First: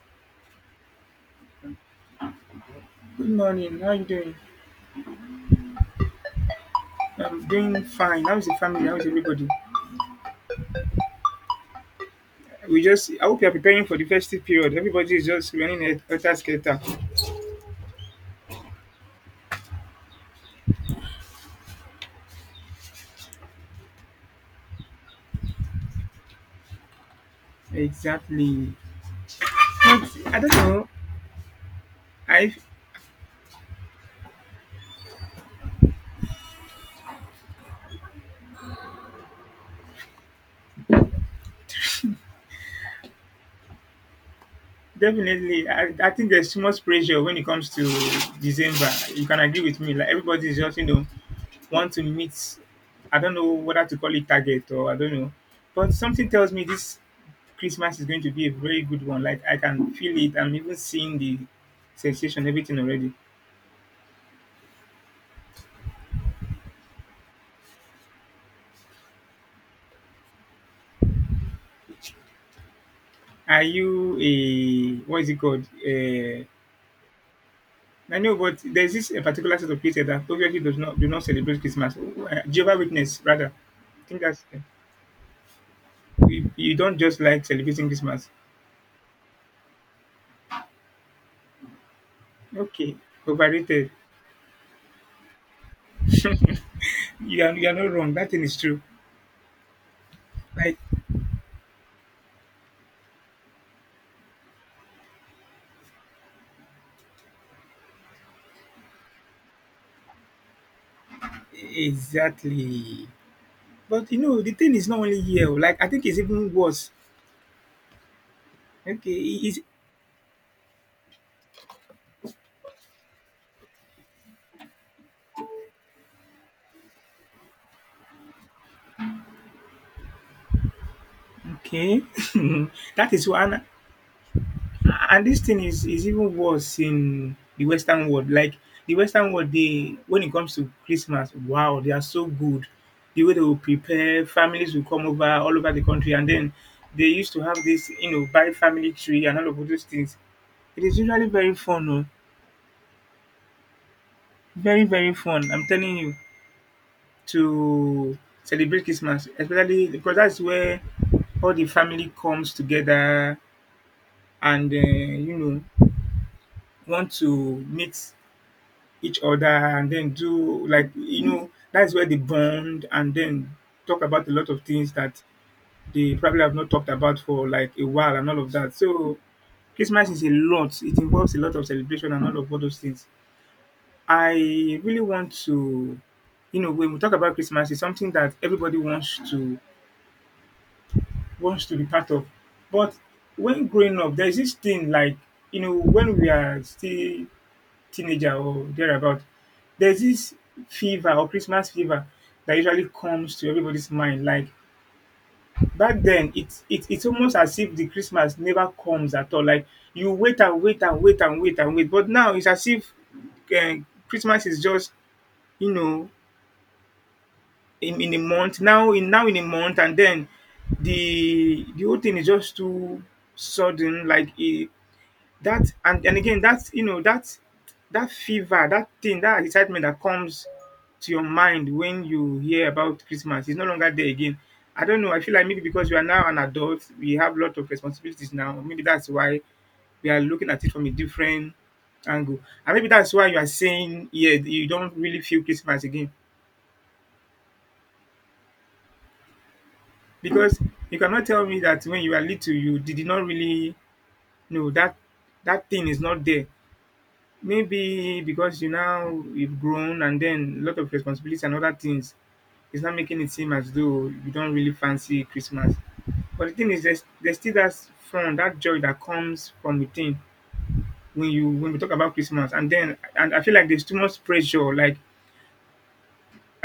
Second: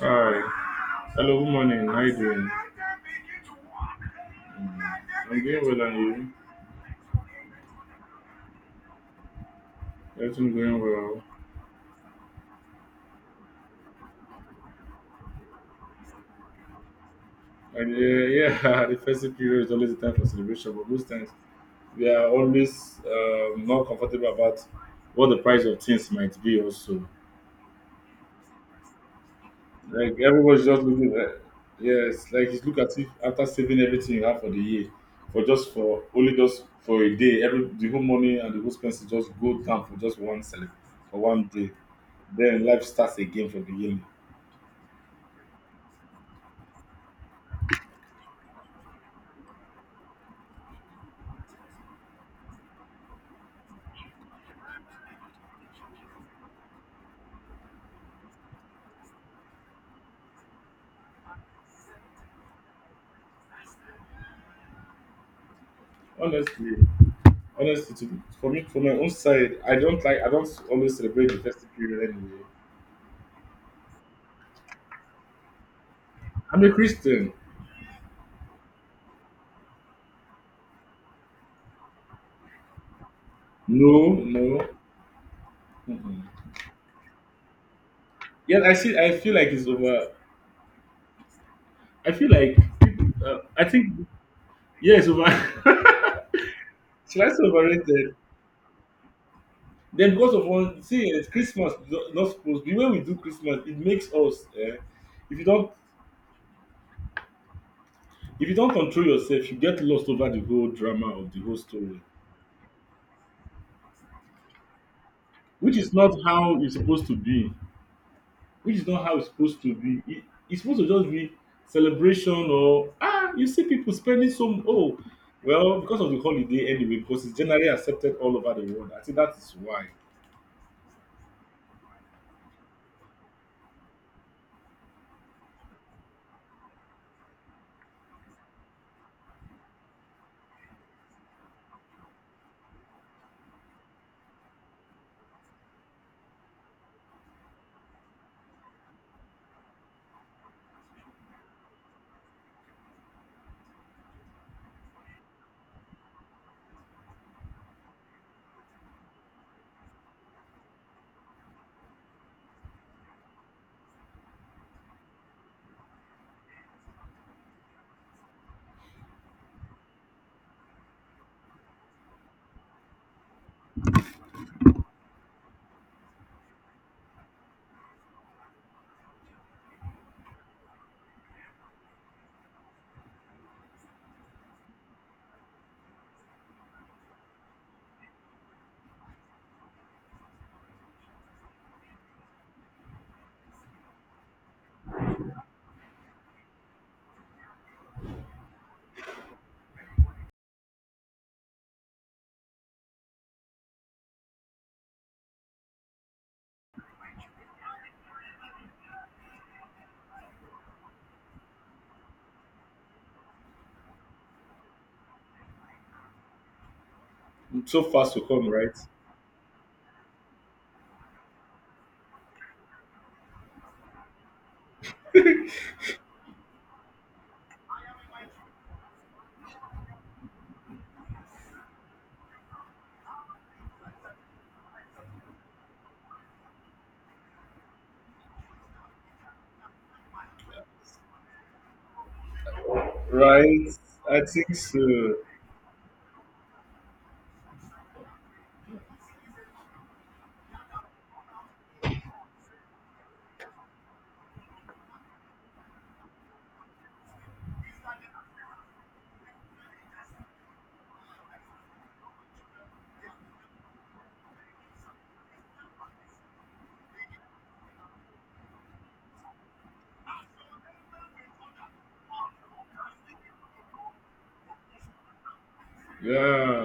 Hi. Hello, good morning. How you doing? Good morning. How are you doing? Mm, I'm doing well, and you? I'm doing fine. How is the family? How is everybody? Everything going well. We just I hope you are preparing for the festive period. Everybody is just running a helter skelter. Yeah, the festive period is always a time for celebration, but most times we are always not comfortable about what the price of things might be also. Exactly. But Like I don't everybody's just know. looking at yes, like I it's look at it after saving everything you have for the year, for just for only just for a day, every the whole money and the whole expenses just go down for just one cele for one day. Then life starts again from beginning. definitely I think there's too much pressure when it comes to December. You can agree with me. Like everybody is just, you know, want to meet. I don't know whether to call it target or I don't know, but something tells me this Christmas is going to be a very good one. Like I can feel it. I'm even seeing the sensation, everything already. Honestly, honestly, for me, for my own side, I don't like I don't always celebrate the festive period anyway. Are you a, what is it called, I'm a Christian. I know, but there's this a particular set of people that obviously does not do not celebrate Christmas, Jehovah Witness rather. No, I think that's no. Mm-mm. you don't just like celebrating Christmas. Yeah, I see. I feel like it's over. I feel like Okay. people. I Overrated. think yeah, it's over. Should I say You are not wrong, overrated? that thing is true. Then because of Like one, see, it's Christmas is not not supposed. The way we do Christmas, it makes us. If you don't, if you don't control yourself, you get lost over the whole drama of the whole story, exactly. But you know, the thing is not only here. Oh, which Like I is think not it's even how it's worse. supposed to be. Which is not Okay, how it's it is supposed to be. It's supposed to just be celebration or you see people spending some well because of the holiday anyway. Because it's generally accepted all over the world. I think that is why okay. That is one, and this thing is even worse in the Western world. Like the Western world, they, when it comes to Christmas, wow, they are so good. The way they will prepare, families will come over all over the country, and then they used to have this, you know, buy family tree and all of those things. It is usually very fun, very very fun. I'm telling you. To celebrate Christmas, especially because that's where all the family comes together, and you know, want to meet each other, and then do, like, you know, that's where they bond and then talk about a lot of things that they probably have not talked about for like a while and all of that. So Christmas is a lot. It involves a lot of celebration and all those things. I really want to, you know, when we talk about Christmas, it's something that everybody wants to, wants to be part of. But when growing up, there's this thing like, you know, when we are still teenager or thereabout, there's this fever or Christmas fever that usually comes to everybody's mind. Like back then, it's almost as if the Christmas never comes at all. Like you wait and wait and wait and wait and wait, but now it's as if, eh, Christmas is just, you know, so in far in a so come month, right. now in, now in a month, and then the whole thing is just too sudden, like it, that, and again, that's, you know, that's that fever, that thing, that excitement that comes to your mind when you hear about Christmas is no longer there again. I don't know. I feel like maybe because we are now an adult, we have a lot of responsibilities now, maybe that's why we are looking at it from a different angle, and maybe that's why you are Right, saying I yeah, think you don't so. really feel Christmas again. Because you cannot tell me that, when you were little, you did not really know that that thing is not there. Maybe because you've grown, and then a lot of responsibilities and other things is not making it seem as though you don't really fancy Christmas. But the thing is, there's still that fun, that joy that comes from within when you when we talk about Christmas, and I feel like there's too much pressure. Like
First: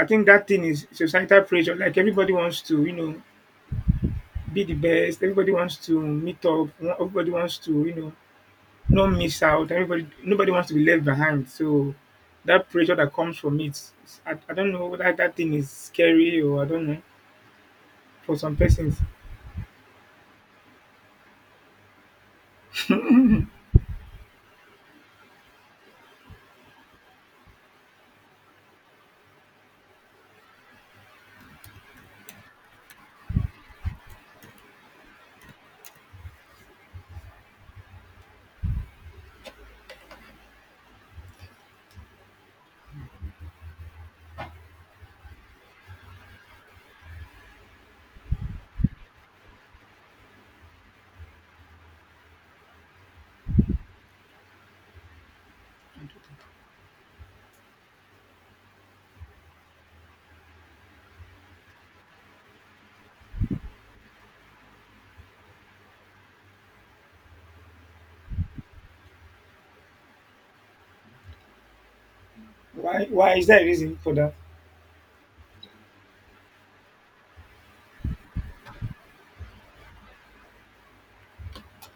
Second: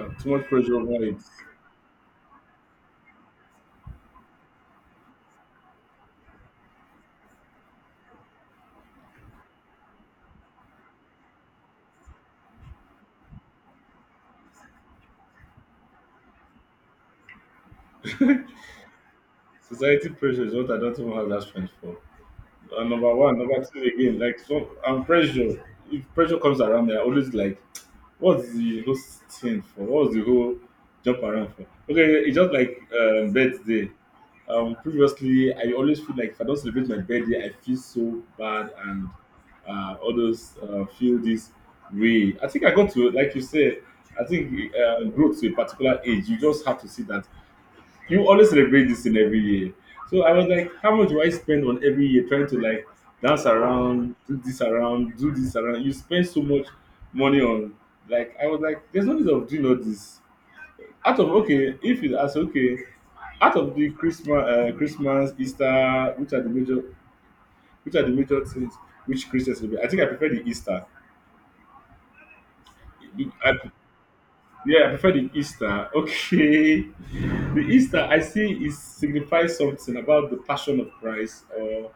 I think too much that thing pressure is over it. societal pressure. Like everybody wants to, you know, be the best. Everybody wants to meet up. Everybody wants to, you know, not miss out. Everybody, nobody wants to be left behind. So that pressure that comes from it, I don't know whether that thing is scary, or I don't know, for some persons. Society pressure is what I don't even have that strength for. Number one, number two again, like so I'm pressure. If pressure comes around me, I always like, what's the whole thing for? What's the whole jump around for? Okay, it's just like birthday. Previously, I always feel like if I don't celebrate my birthday, I feel so bad and others feel this way. I think I got to like you said. I think grow to a particular age, you just have to see that you always celebrate this thing every year. So I was like, how much do I spend on every year trying to like dance around, do this around, do this around? You spend so much money on like I was like, there's no need of doing all this. Out of okay, if you ask okay, out of the Christmas, Christmas, Easter, which are the major things which Christians celebrate. I think I prefer the Easter. Why? Why is I, there a reason for that? Yeah, I prefer the Easter. Okay. The Easter, I see, it signifies something about the passion of Christ or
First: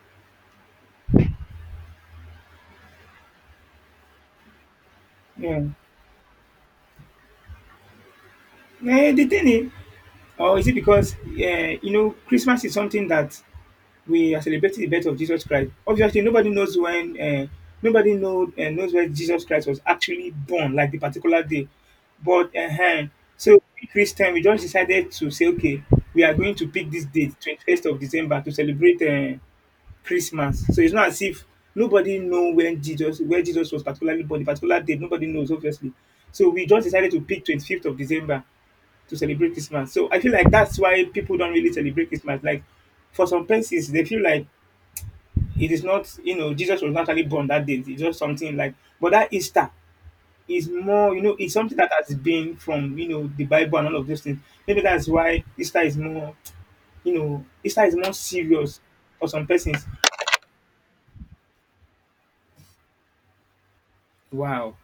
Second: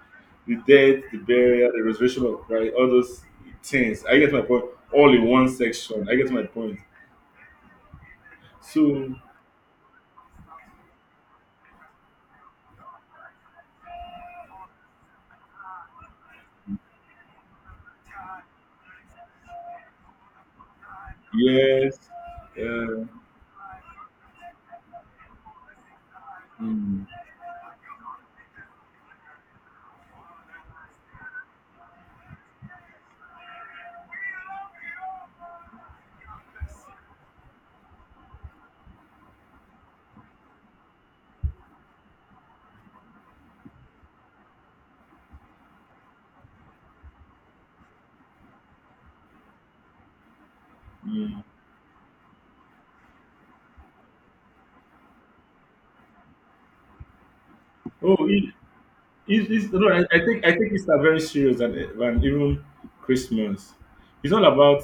the death, the burial, the resurrection of Christ, all those things. I get my point. All in one Yeah. section. I get my point. Eh, So, the thing is, or is it because, you know, Christmas is something that we are celebrating the birth of Jesus Christ. Obviously, nobody knows when, nobody know, knows when Jesus Christ was actually born, like the particular day. yes. But Uh, so we Christian, we just decided to say, okay, we are going to pick mm, this date, 21st of December, to celebrate Christmas. So it's not as if nobody know when where Jesus was particularly born, the particular date. Nobody knows, obviously. So we just decided to pick 25th of December to celebrate Christmas. So I feel like that's why people don't really celebrate Christmas. Like for some persons, they feel like it is not, you know, Jesus was not actually born that day. It's just something like, but that Easter is more, you know, mm. it's something that has been from, you know, the Bible and all of those things. Maybe that's why Easter is more, you know, Easter is more Oh, it, serious for some persons. no, I think Easter very serious than even Christmas. It's not Wow. about,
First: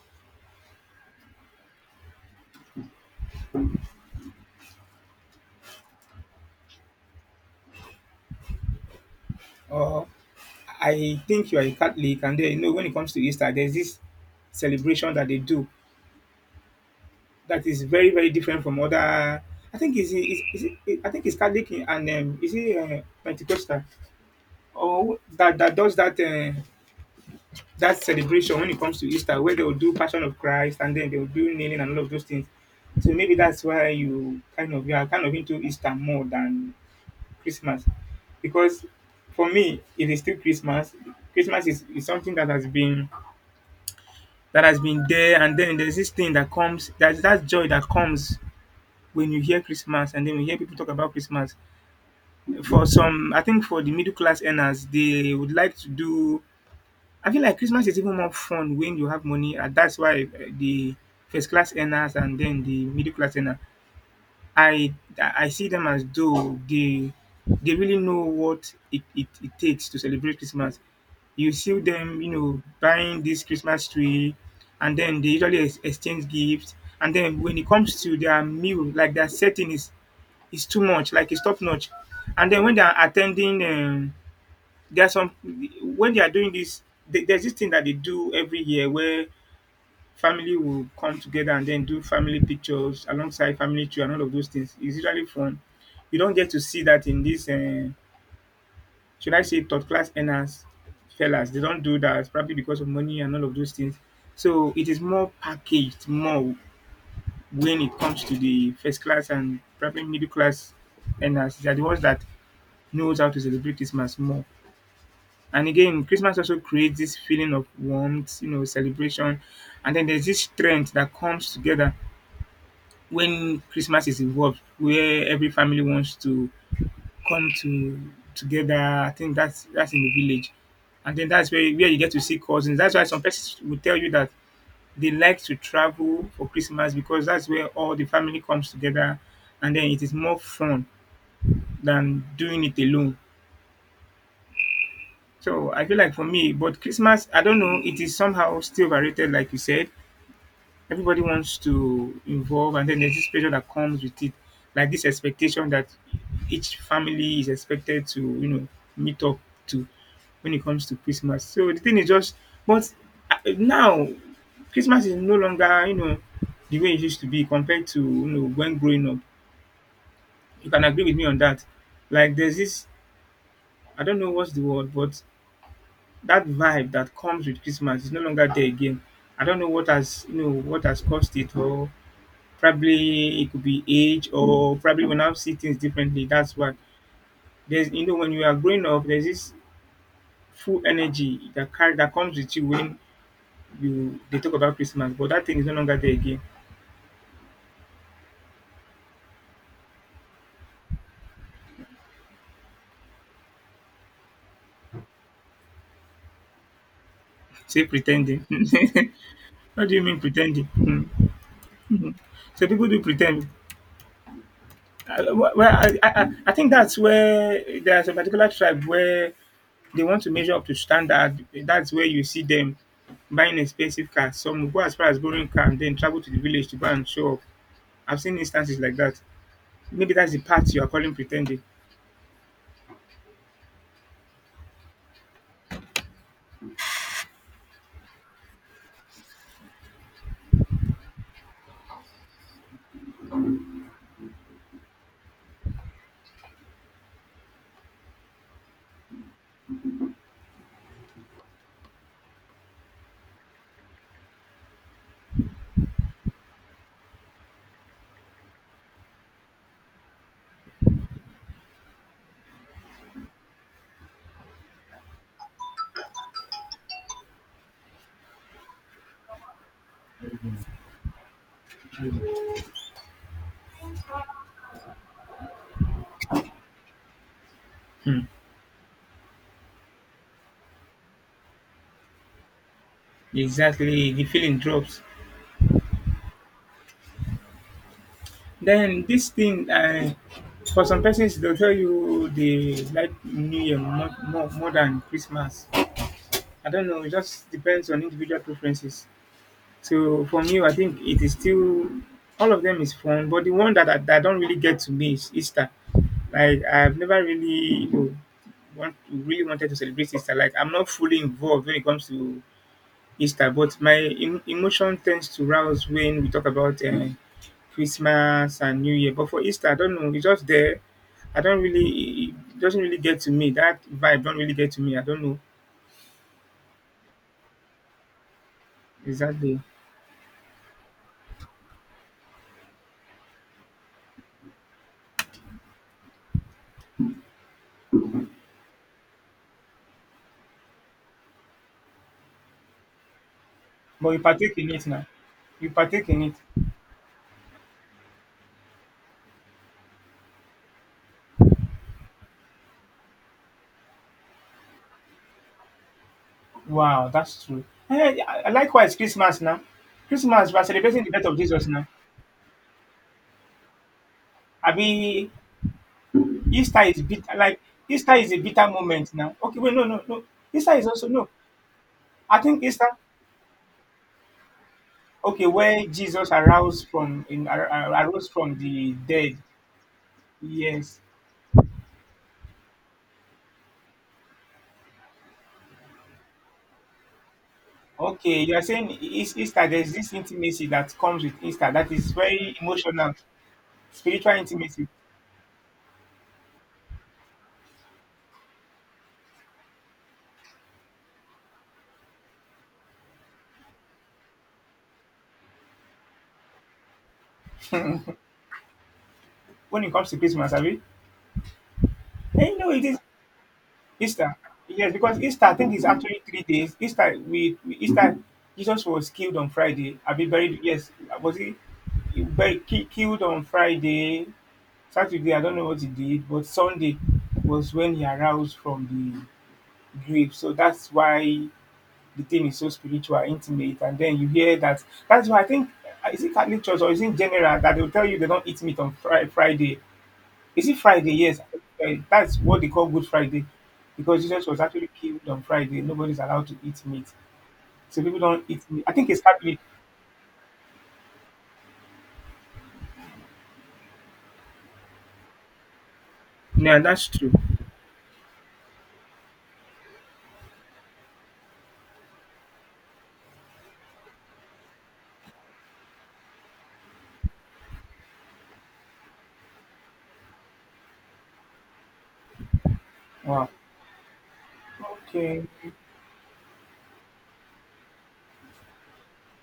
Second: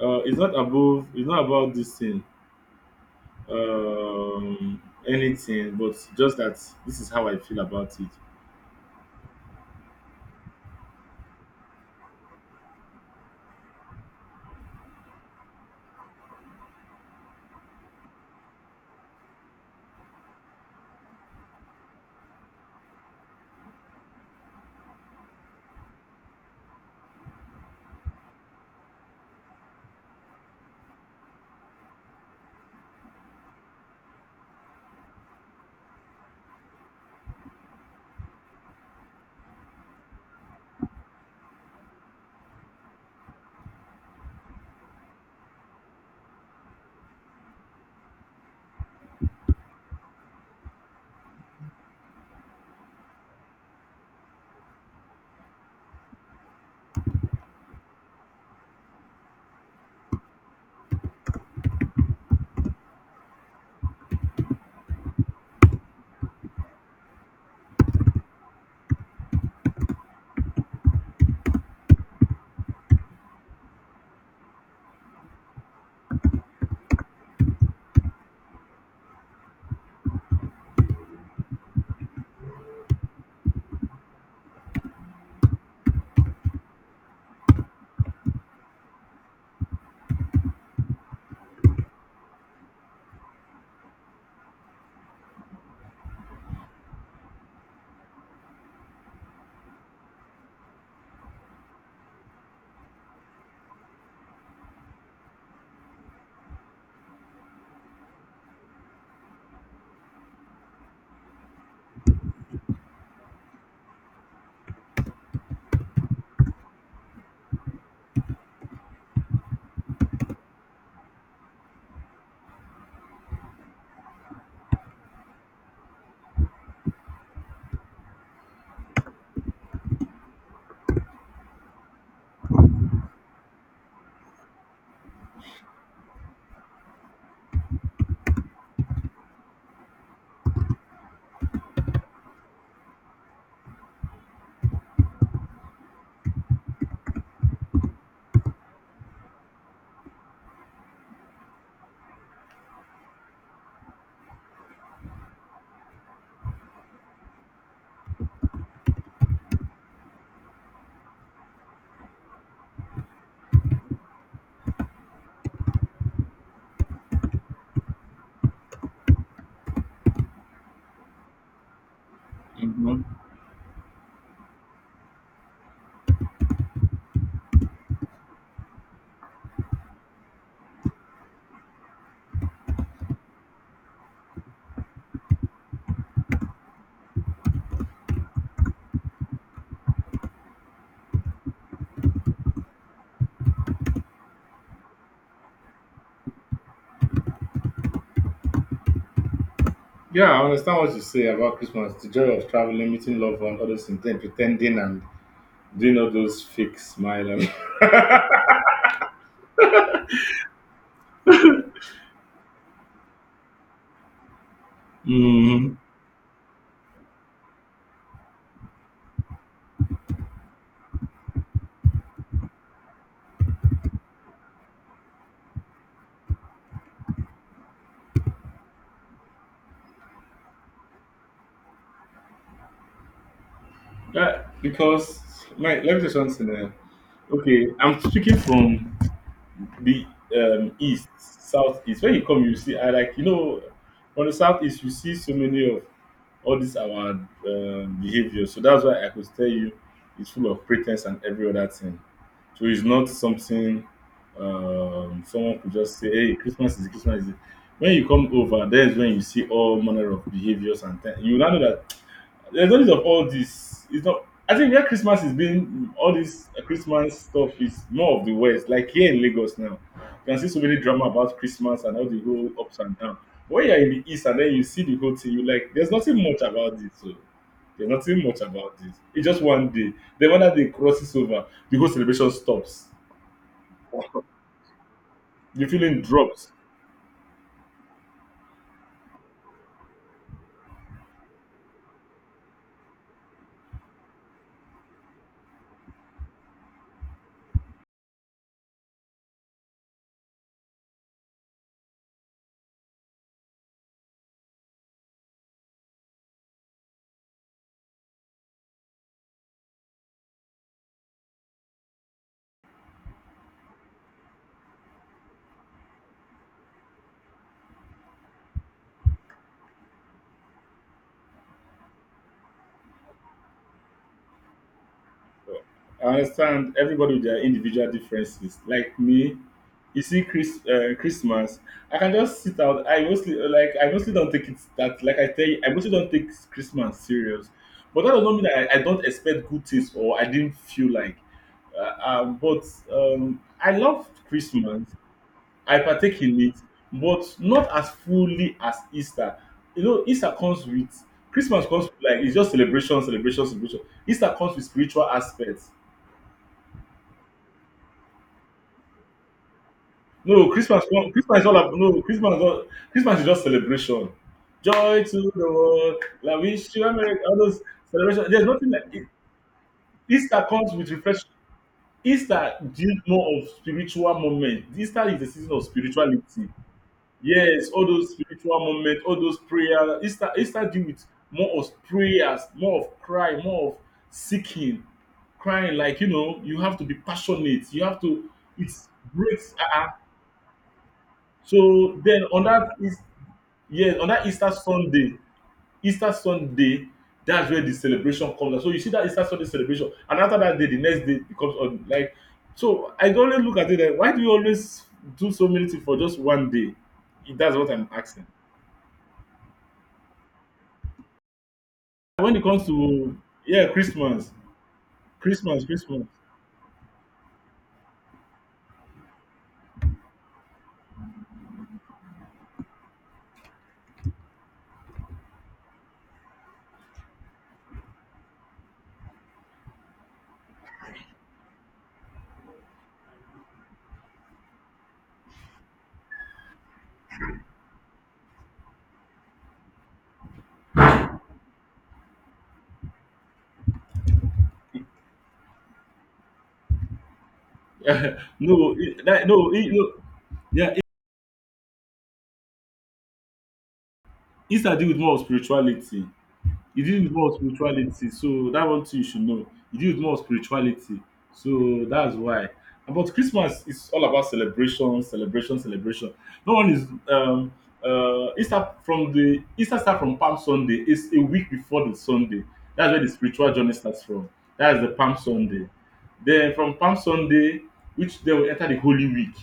it's not above, it's not about this thing. um, anything, but just that this is how I feel about it. Oh, I think you are a Catholic, and then, you know, when it comes to Easter, there's this celebration that they do that is very, very different from other. I think I think it's Catholic and is it Pentecostal or that that does that. That celebration when it comes to Easter, where they will do Passion of Christ and then they will do kneeling and all of those things. So maybe that's why you are kind of into Easter more than Christmas, because for me it is still Christmas. Christmas is something that has been, that has been there, and then there's this thing that comes, that joy that comes when you hear Christmas, and then we hear people talk about Christmas. For some, I think for the middle class earners, they would like to do, I feel like Christmas is even more fun when you have money, and that's why the first class earners and then the middle class earner, I I see them as though they really know what it takes to celebrate Christmas. You see them, you know, buying this Christmas tree, and then they usually exchange gifts. And then when it comes to their meal, like their setting is too much, like it's top notch. And then when they are attending, there's some, when they are doing this, there's this thing that they do every year where family will come together and then do family pictures alongside family tree and all of those things. It's usually fun. You don't get to see that in this, should I say, third class earners, fellas. They don't do that probably because of money and all of those things. So it is more packaged more when it comes to the first class and probably middle class earners. They are the ones that knows how to celebrate Christmas more. And again, Christmas also creates this feeling of warmth, you know, celebration. And then there's this strength that comes together when Christmas is involved, where every family wants to come to together. I think that's in the village. And then that's where you get to see cousins. That's why some persons will tell you that they like to travel for Christmas because that's where all the family comes together and then it is more fun than doing it alone. So I feel like for me, but Christmas, I don't know, it is somehow still overrated, like you said. Everybody wants to involve, and then there's this pressure that comes with it, like this expectation that each family is expected to, you know, meet up to, when it comes to Christmas. So the thing is just, but now Christmas is no longer, you know, the way it used to be compared to, you know, when growing up. You can agree with me on that. Like there's this, Mhm. I don't know what's the word, but that vibe that comes with Christmas is no longer there again. I don't know what has, you know, what has caused it, or probably it could be age, or probably we now see things differently. That's why there's, you know, when you are growing up, there's this full energy that that comes with you when you they talk about Christmas, but that thing is no longer there again. Yeah, I understand what you say about Christmas, the joy of traveling, meeting loved ones, all those things, then pretending and doing all those fake smile. And Say pretending. What do you mean pretending? Hmm. Mhm. So people do pretend. Well, Mhm. I think that's where there's a particular tribe where they want to measure up to standard. That's where you see them buying expensive cars. Some will go as far as borrowing car and then travel to the village to go and show off. I've seen instances like that. Maybe that's the part you are calling pretending. Yeah, because, my, let me say something. Eh. Okay, I'm speaking from the east, southeast. When you come, you see, I like, you know, on the southeast, you see so many of all these our behavior. So that's why I could tell you it's full of pretense and every other thing. So it's not something someone could just say, hey, Christmas. Is it. When you come over, there's when you see all manner of behaviors and things. You now know that there's no need of all this. It's not. I think where Christmas is being all this Christmas stuff is more of the West. Like here in Lagos now, you can see so many drama about Christmas and all the whole ups and downs. When you're in the East and then you see the whole thing, you like there's nothing much about it. So there's nothing Hmm. much about this. It's just one day. Then when that day crosses over, the whole celebration stops. Exactly, the feeling drops. The feeling drops. Then this thing, for some persons, they'll tell you they like New Year more than Christmas. I don't know. It just depends on individual preferences. So for me, I think it is still all of them is fun, but the one that I don't really get to me is Easter. Like I've never really want really wanted to celebrate Easter. Like I'm not fully involved when it comes to Easter, but my emotion tends to rouse when we talk about Christmas and New Year. But for Easter, I don't know. It's just there. I don't really. It doesn't really get to me. That vibe don't really get to me. I don't know I understand everybody with their individual differences. Like me, exactly. you see Christmas, I can just sit out. I mostly like I mostly don't take it that like I tell you, I mostly don't take Christmas serious. But that doesn't mean that I don't expect good things or I didn't feel like. But I love But you partake in Christmas. it now. You I partake partake in it. in it, but not as fully as Easter. You know, Easter comes with Christmas comes with, like it's just celebration, celebration, celebration. Easter comes with spiritual aspects. Wow, that's true. Eh, yeah, likewise, Christmas now. No, Christmas, we are Christmas. celebrating No, the birth of Christmas is all Jesus about, now. no. Christmas is just celebration. I Joy to mean, the world. Like we, Easter you a is merry. bit All those like Easter celebration. is a There's bitter nothing like it. moment now. Okay, wait, no, no, no. Easter comes Easter is with also refresh. no. I Easter think Easter. deals more of spiritual moment. Easter is the Okay, season of where Jesus spirituality. arose from in Yes, all those arose from spiritual the moments, all dead. those prayers. Easter deal Yes. with more of prayers, more of cry, more of seeking, crying. Like you know, you have to be passionate. You have to. Okay, you are It saying is breaks. Easter. There's this intimacy that comes with Easter that So is then on very that is emotional, yes, on that spiritual Easter intimacy. Sunday, Easter Sunday, that's where the celebration comes. So you see that Easter Sunday celebration, and after that day, the next day becomes on like so I always look at it like why do you always do so many things for just one day? If that's what I'm asking. When it comes to Christmas, I mean, When it eh, comes no, it is. to yeah, Christmas. Easter. Yes, because Easter, I think, is Christmas. actually 3 days. Easter, we Easter, Jesus was killed on Friday. I'll be buried. Yes, was he buried, killed on Friday? Saturday, I don't know what he did, but Sunday was when he aroused from the grave. So that's why the thing is so spiritual, intimate. And then you hear that. That's why I think, is it Catholic Church or is it in general that they'll tell you they don't eat meat on Friday? Is it Friday? Yes, eh, that's what they call Good Friday, because Jesus was actually killed on Friday. Nobody's allowed to eat meat, so people don't eat no, meat. I it, think it's that, no, Catholic. it, no, yeah, it, Easter deal with more of spirituality. Yeah, It deals that's with more true. of spirituality, so that one thing you should know. It deals with more of spirituality, so that's why. But Christmas is all about celebration, celebration, celebration. No one is Easter from the Easter start from Palm Sunday. It's a week before the Sunday. That's where the Wow. spiritual journey starts from. That's the Palm Okay, Sunday. Then from Palm Sunday, which then we enter the Holy Week.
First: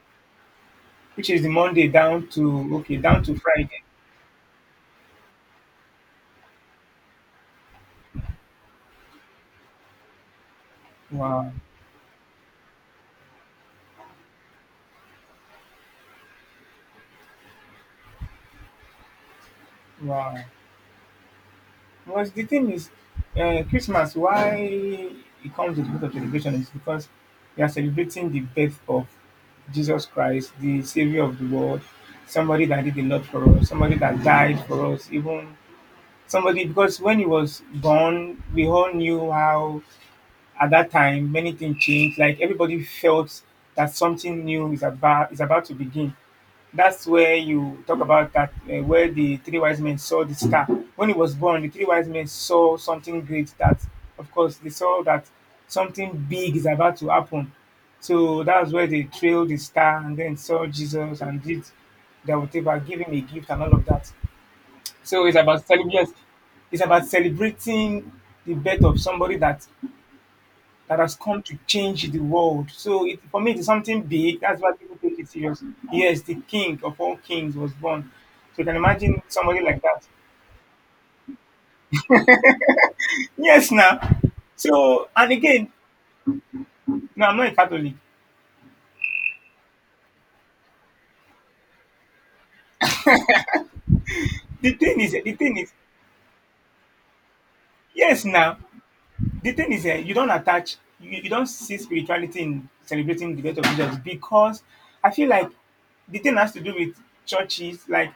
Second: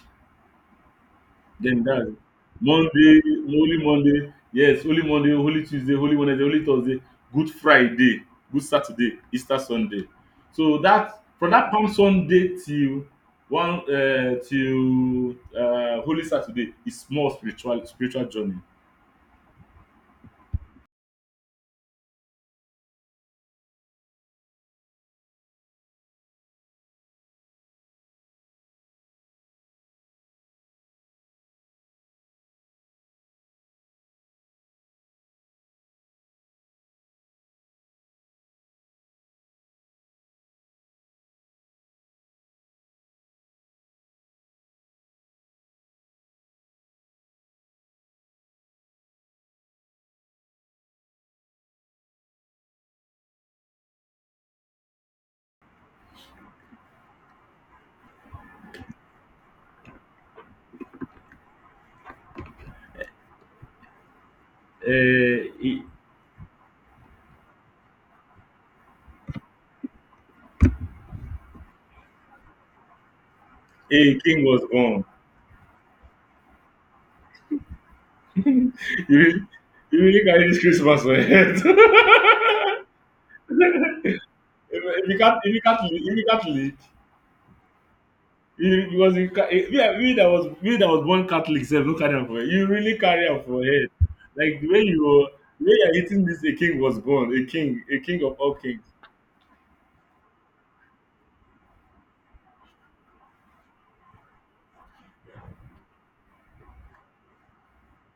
which is the Then Monday that down to okay Monday, down to Friday. Holy Monday, Holy Tuesday, Holy Wednesday, Holy Thursday, Good Friday, Good Saturday, Easter Sunday. So that from Wow, that Palm Sunday till one till Holy Saturday is more spiritual journey. wow. Because the thing is, Christmas. Why it comes with a lot of celebration is because we are celebrating the birth of Jesus Christ, the Savior of the world, somebody that did a lot for us, somebody that died for us, even somebody because when he was born, we all knew how at that time many things changed. Like everybody felt that something new is about to begin. That's where you talk about that where the three wise men saw the star. When he was born, the three wise men saw something great. That of course they saw that something big is about to happen. So that's where they trailed the star and then saw Jesus and did their whatever, giving a gift and all of that. So it's Uh, about a yes, it's about celebrating the birth of somebody that has come to change the world. So it, for me, it's something a big. king was That's why people born. take it serious. Yes, the king of all kings was born. So you can you imagine really, somebody like you that. really carry this Christmas for your head. Yes, now. So and again, if you can't lead, no, I'm not a Catholic. you, because you, ca- eh, me, me that was born Catholic self, no carry am for head. You really carry am for head. Like the way you were, The thing the is, way you're eating this, a king was born, a king yes, of all now. kings. The thing is, you don't attach, you don't see spirituality in celebrating the birth of Jesus because I feel like the thing has to do with churches. Like,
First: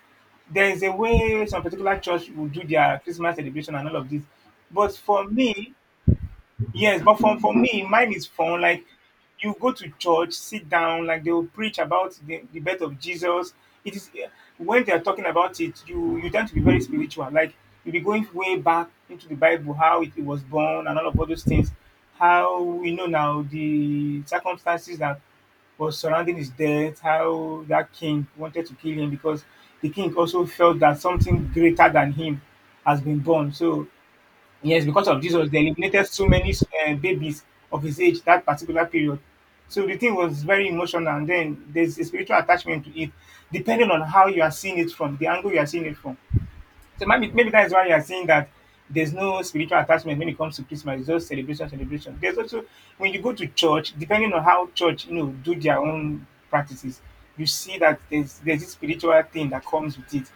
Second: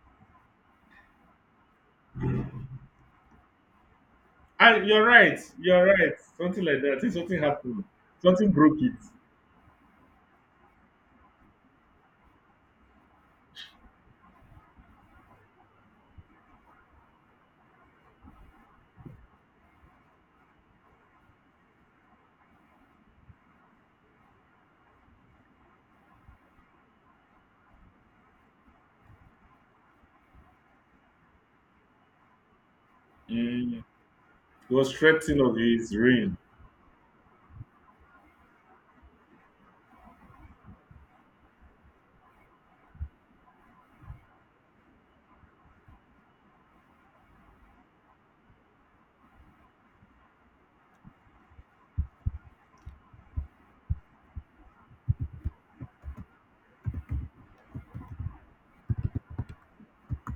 there is a way some particular church will do their Christmas celebration and all of this. And But you're for right, me, you're right. Something like that. I yes, think but something for happened. me, mine is Something fun. broke Like it. you go to church, sit down, like they will preach about the birth of Jesus. It is when they are talking about it, you tend to be very spiritual. Like you'll be going way back into the Bible, how it was born and all of all those things. How we know now the circumstances that was surrounding his death, how that king wanted to kill him because the king also felt that something greater than him has been born. Mm. So It yes, was because of threatening Jesus, of they his eliminated so reign. many babies of his age that particular period. So the thing was very emotional, and then there's a spiritual attachment to it, depending on how you are seeing it from the angle you are seeing it from. So maybe maybe that is why you are seeing that there's no spiritual attachment when it comes to Christmas. It's just celebration, celebration. There's also when you go to church, depending on how church you know do their own practices, you see that there's this spiritual thing that comes with it.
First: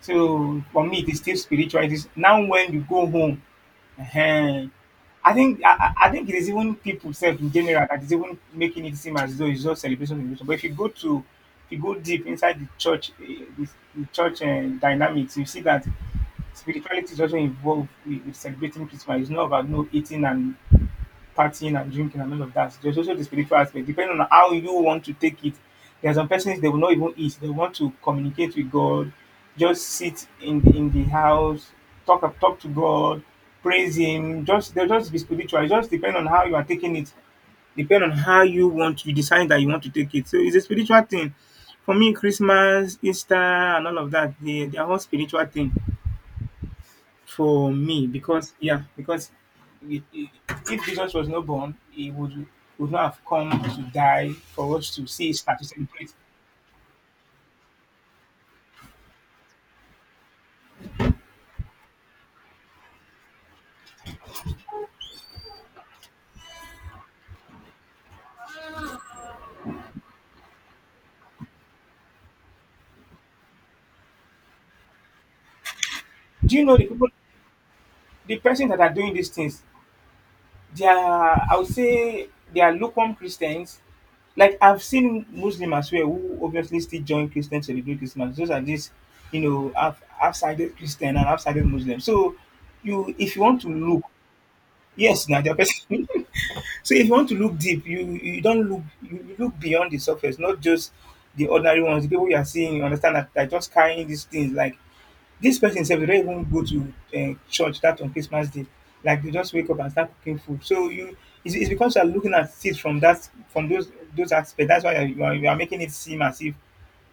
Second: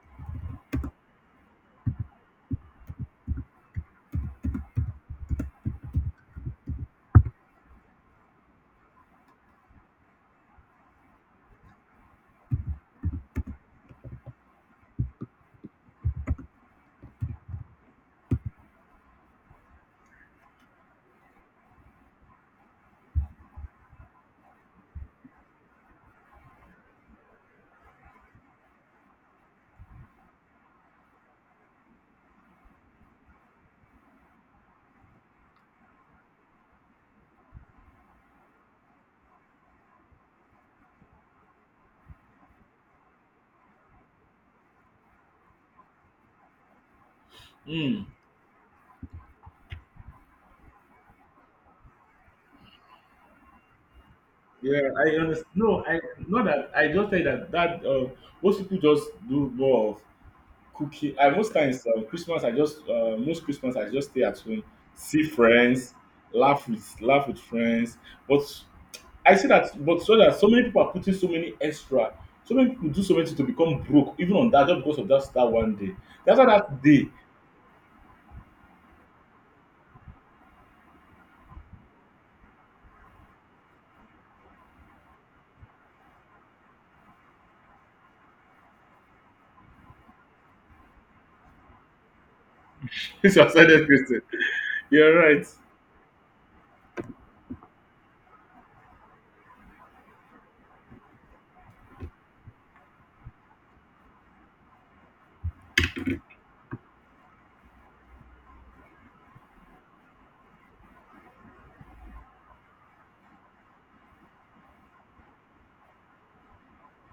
So for me, it is still spiritual. It is now when you go home. Ehen. I think I, I think it is even people self in general that is even making it seem as though it's just celebration, celebration. But if you go to if you go deep inside the church eh, dynamics, you see that spirituality is also involved with celebrating Christmas. It's not about no eating and partying and drinking and all of that. There's also the spiritual aspect. Depending on how you want to take it, there are some persons they will not even eat. They want to communicate with God, just sit in in the house, talk to God, praise Him. Just they'll just be spiritual. It just depends on how you are taking it. Depend on how you want you decide that you want to take it. So it's a spiritual thing. For me, Christmas, Easter, and all of that, they are all spiritual thing for Mm. me because yeah because i- i- if Jesus was not born he would not have come to die for Yeah, us to I see his understand. statue No, I celebrate. not that I just say that most people just do more of cooking. I most times Christmas, I just most Christmas I just stay at home, see friends, laugh with friends. But I see that, but so that so many people are putting so many extra, so many people do so many things to become broke, even on that just because of that star one day. That's why Do you know that the day people the persons that are doing these things they are I would say they are lukewarm Christians. Like I've seen Muslim as well who obviously still join Christians to celebrate Christmas. Those are these you know half half-sided Christian and half-sided Muslim. So you is if you your want to look Christian. You're yes now right. they're person. So if you want to look deep, you don't look you look beyond the surface, not just the ordinary ones, the people you are seeing, you understand that they're just carrying these things. Like this person said, they don't even go to church that on Christmas Day. Like they just wake up and start cooking food. So you it's because you're looking at it from that from those aspects. That's why you are making it seem as if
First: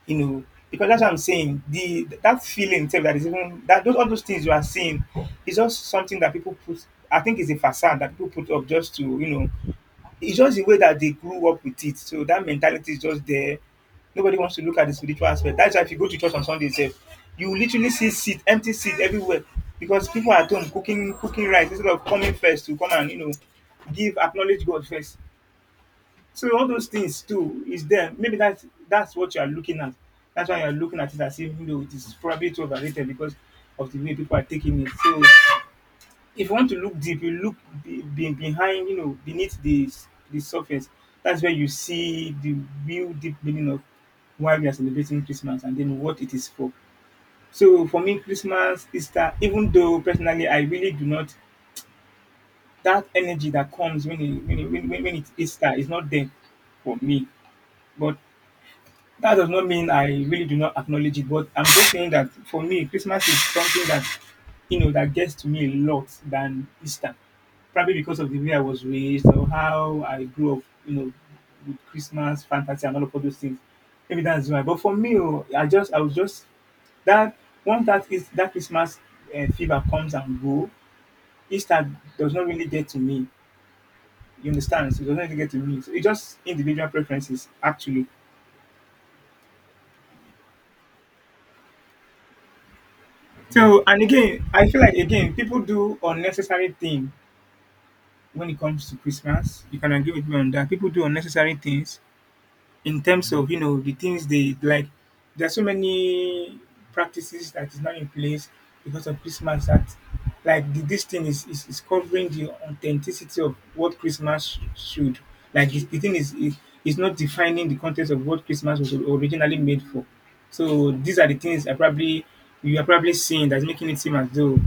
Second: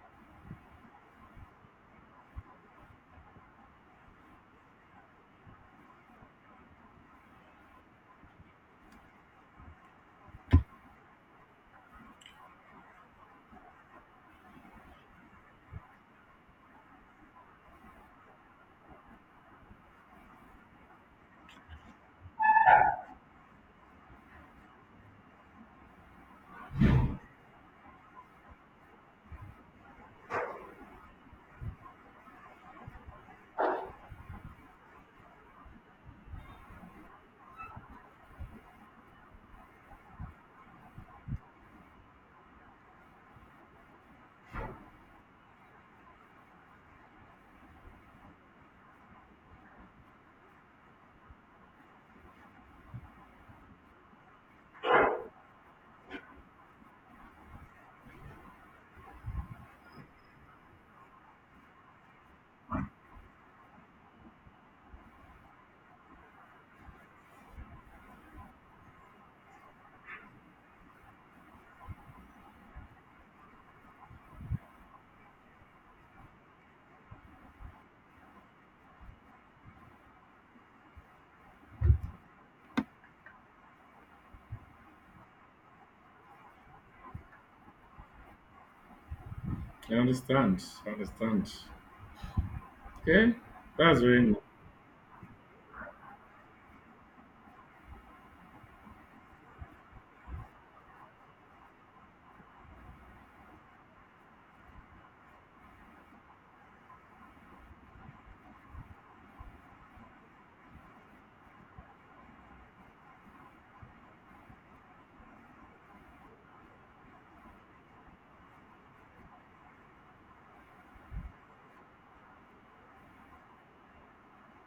you know because that's what I'm saying. The that feeling itself that is even that those all those things you are seeing is just something that people put. I think it's a facade that people put up just to you know it's just the way that they grew up with it. So that mentality is just there. Nobody wants to look at the spiritual aspect. That's why if you go to church on Sunday itself, you literally see seat, empty seat everywhere because people are at home cooking, cooking rice instead of coming first to come and you know give acknowledge God first. So all those things too is there. Maybe that's what you are looking at. That's why you are looking at it as if you know it is probably too overrated because of the way people are taking it. So if you want to look deep, you look behind, you know, beneath the surface. That's where you see the real deep meaning of why we are celebrating Christmas and then what it is for. So for me, Christmas, Easter, even though personally I really do not that energy that comes when when it's Easter is not there for me, but that does not mean I really do not acknowledge it, but I'm just saying that for me, Christmas is something that you know that gets to me a lot than Easter. Probably because of the way I was raised or how I grew up, you know, with Christmas fantasy and all of all those things. Maybe that's why. But for me, oh, I was just that once that is that Christmas fever comes and go, Easter does not really get to me. You understand? So it doesn't really get to me. So it's just individual preferences, actually. I understand. I understand. Okay, So, that's and very nice. again, I feel like again, people do unnecessary thing when it comes to Christmas. You can agree with me on that. People do unnecessary things in terms of you know the things they like. There are so many practices that is not in place because of Christmas that, like, this thing is covering the authenticity of what Christmas should. Like, it's, the thing is not defining the context of what Christmas was originally made for. So these are the things I probably you are probably seeing that's making it seem as though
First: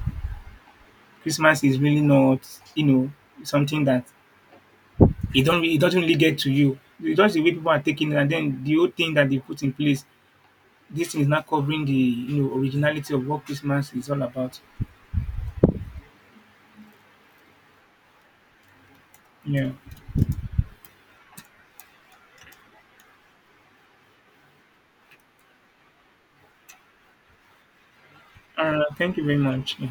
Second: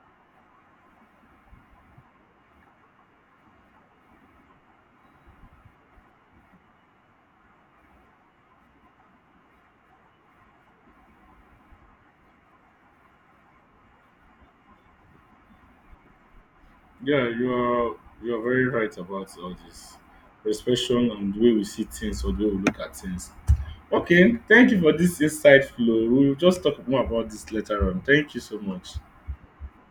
Christmas is really not, you know, something that it don't really, it doesn't really get to you. It's just the way people are taking it, and then the whole thing that they put in place, this is not covering the you know originality of what Christmas is all about. Yeah, you are very right about all Yeah. this. Expression and the way we see things or the way we look at things. Okay, thank you for this insightful. Oh. We'll just talk more about this later on. Thank you so much. Thank you very much. Yeah.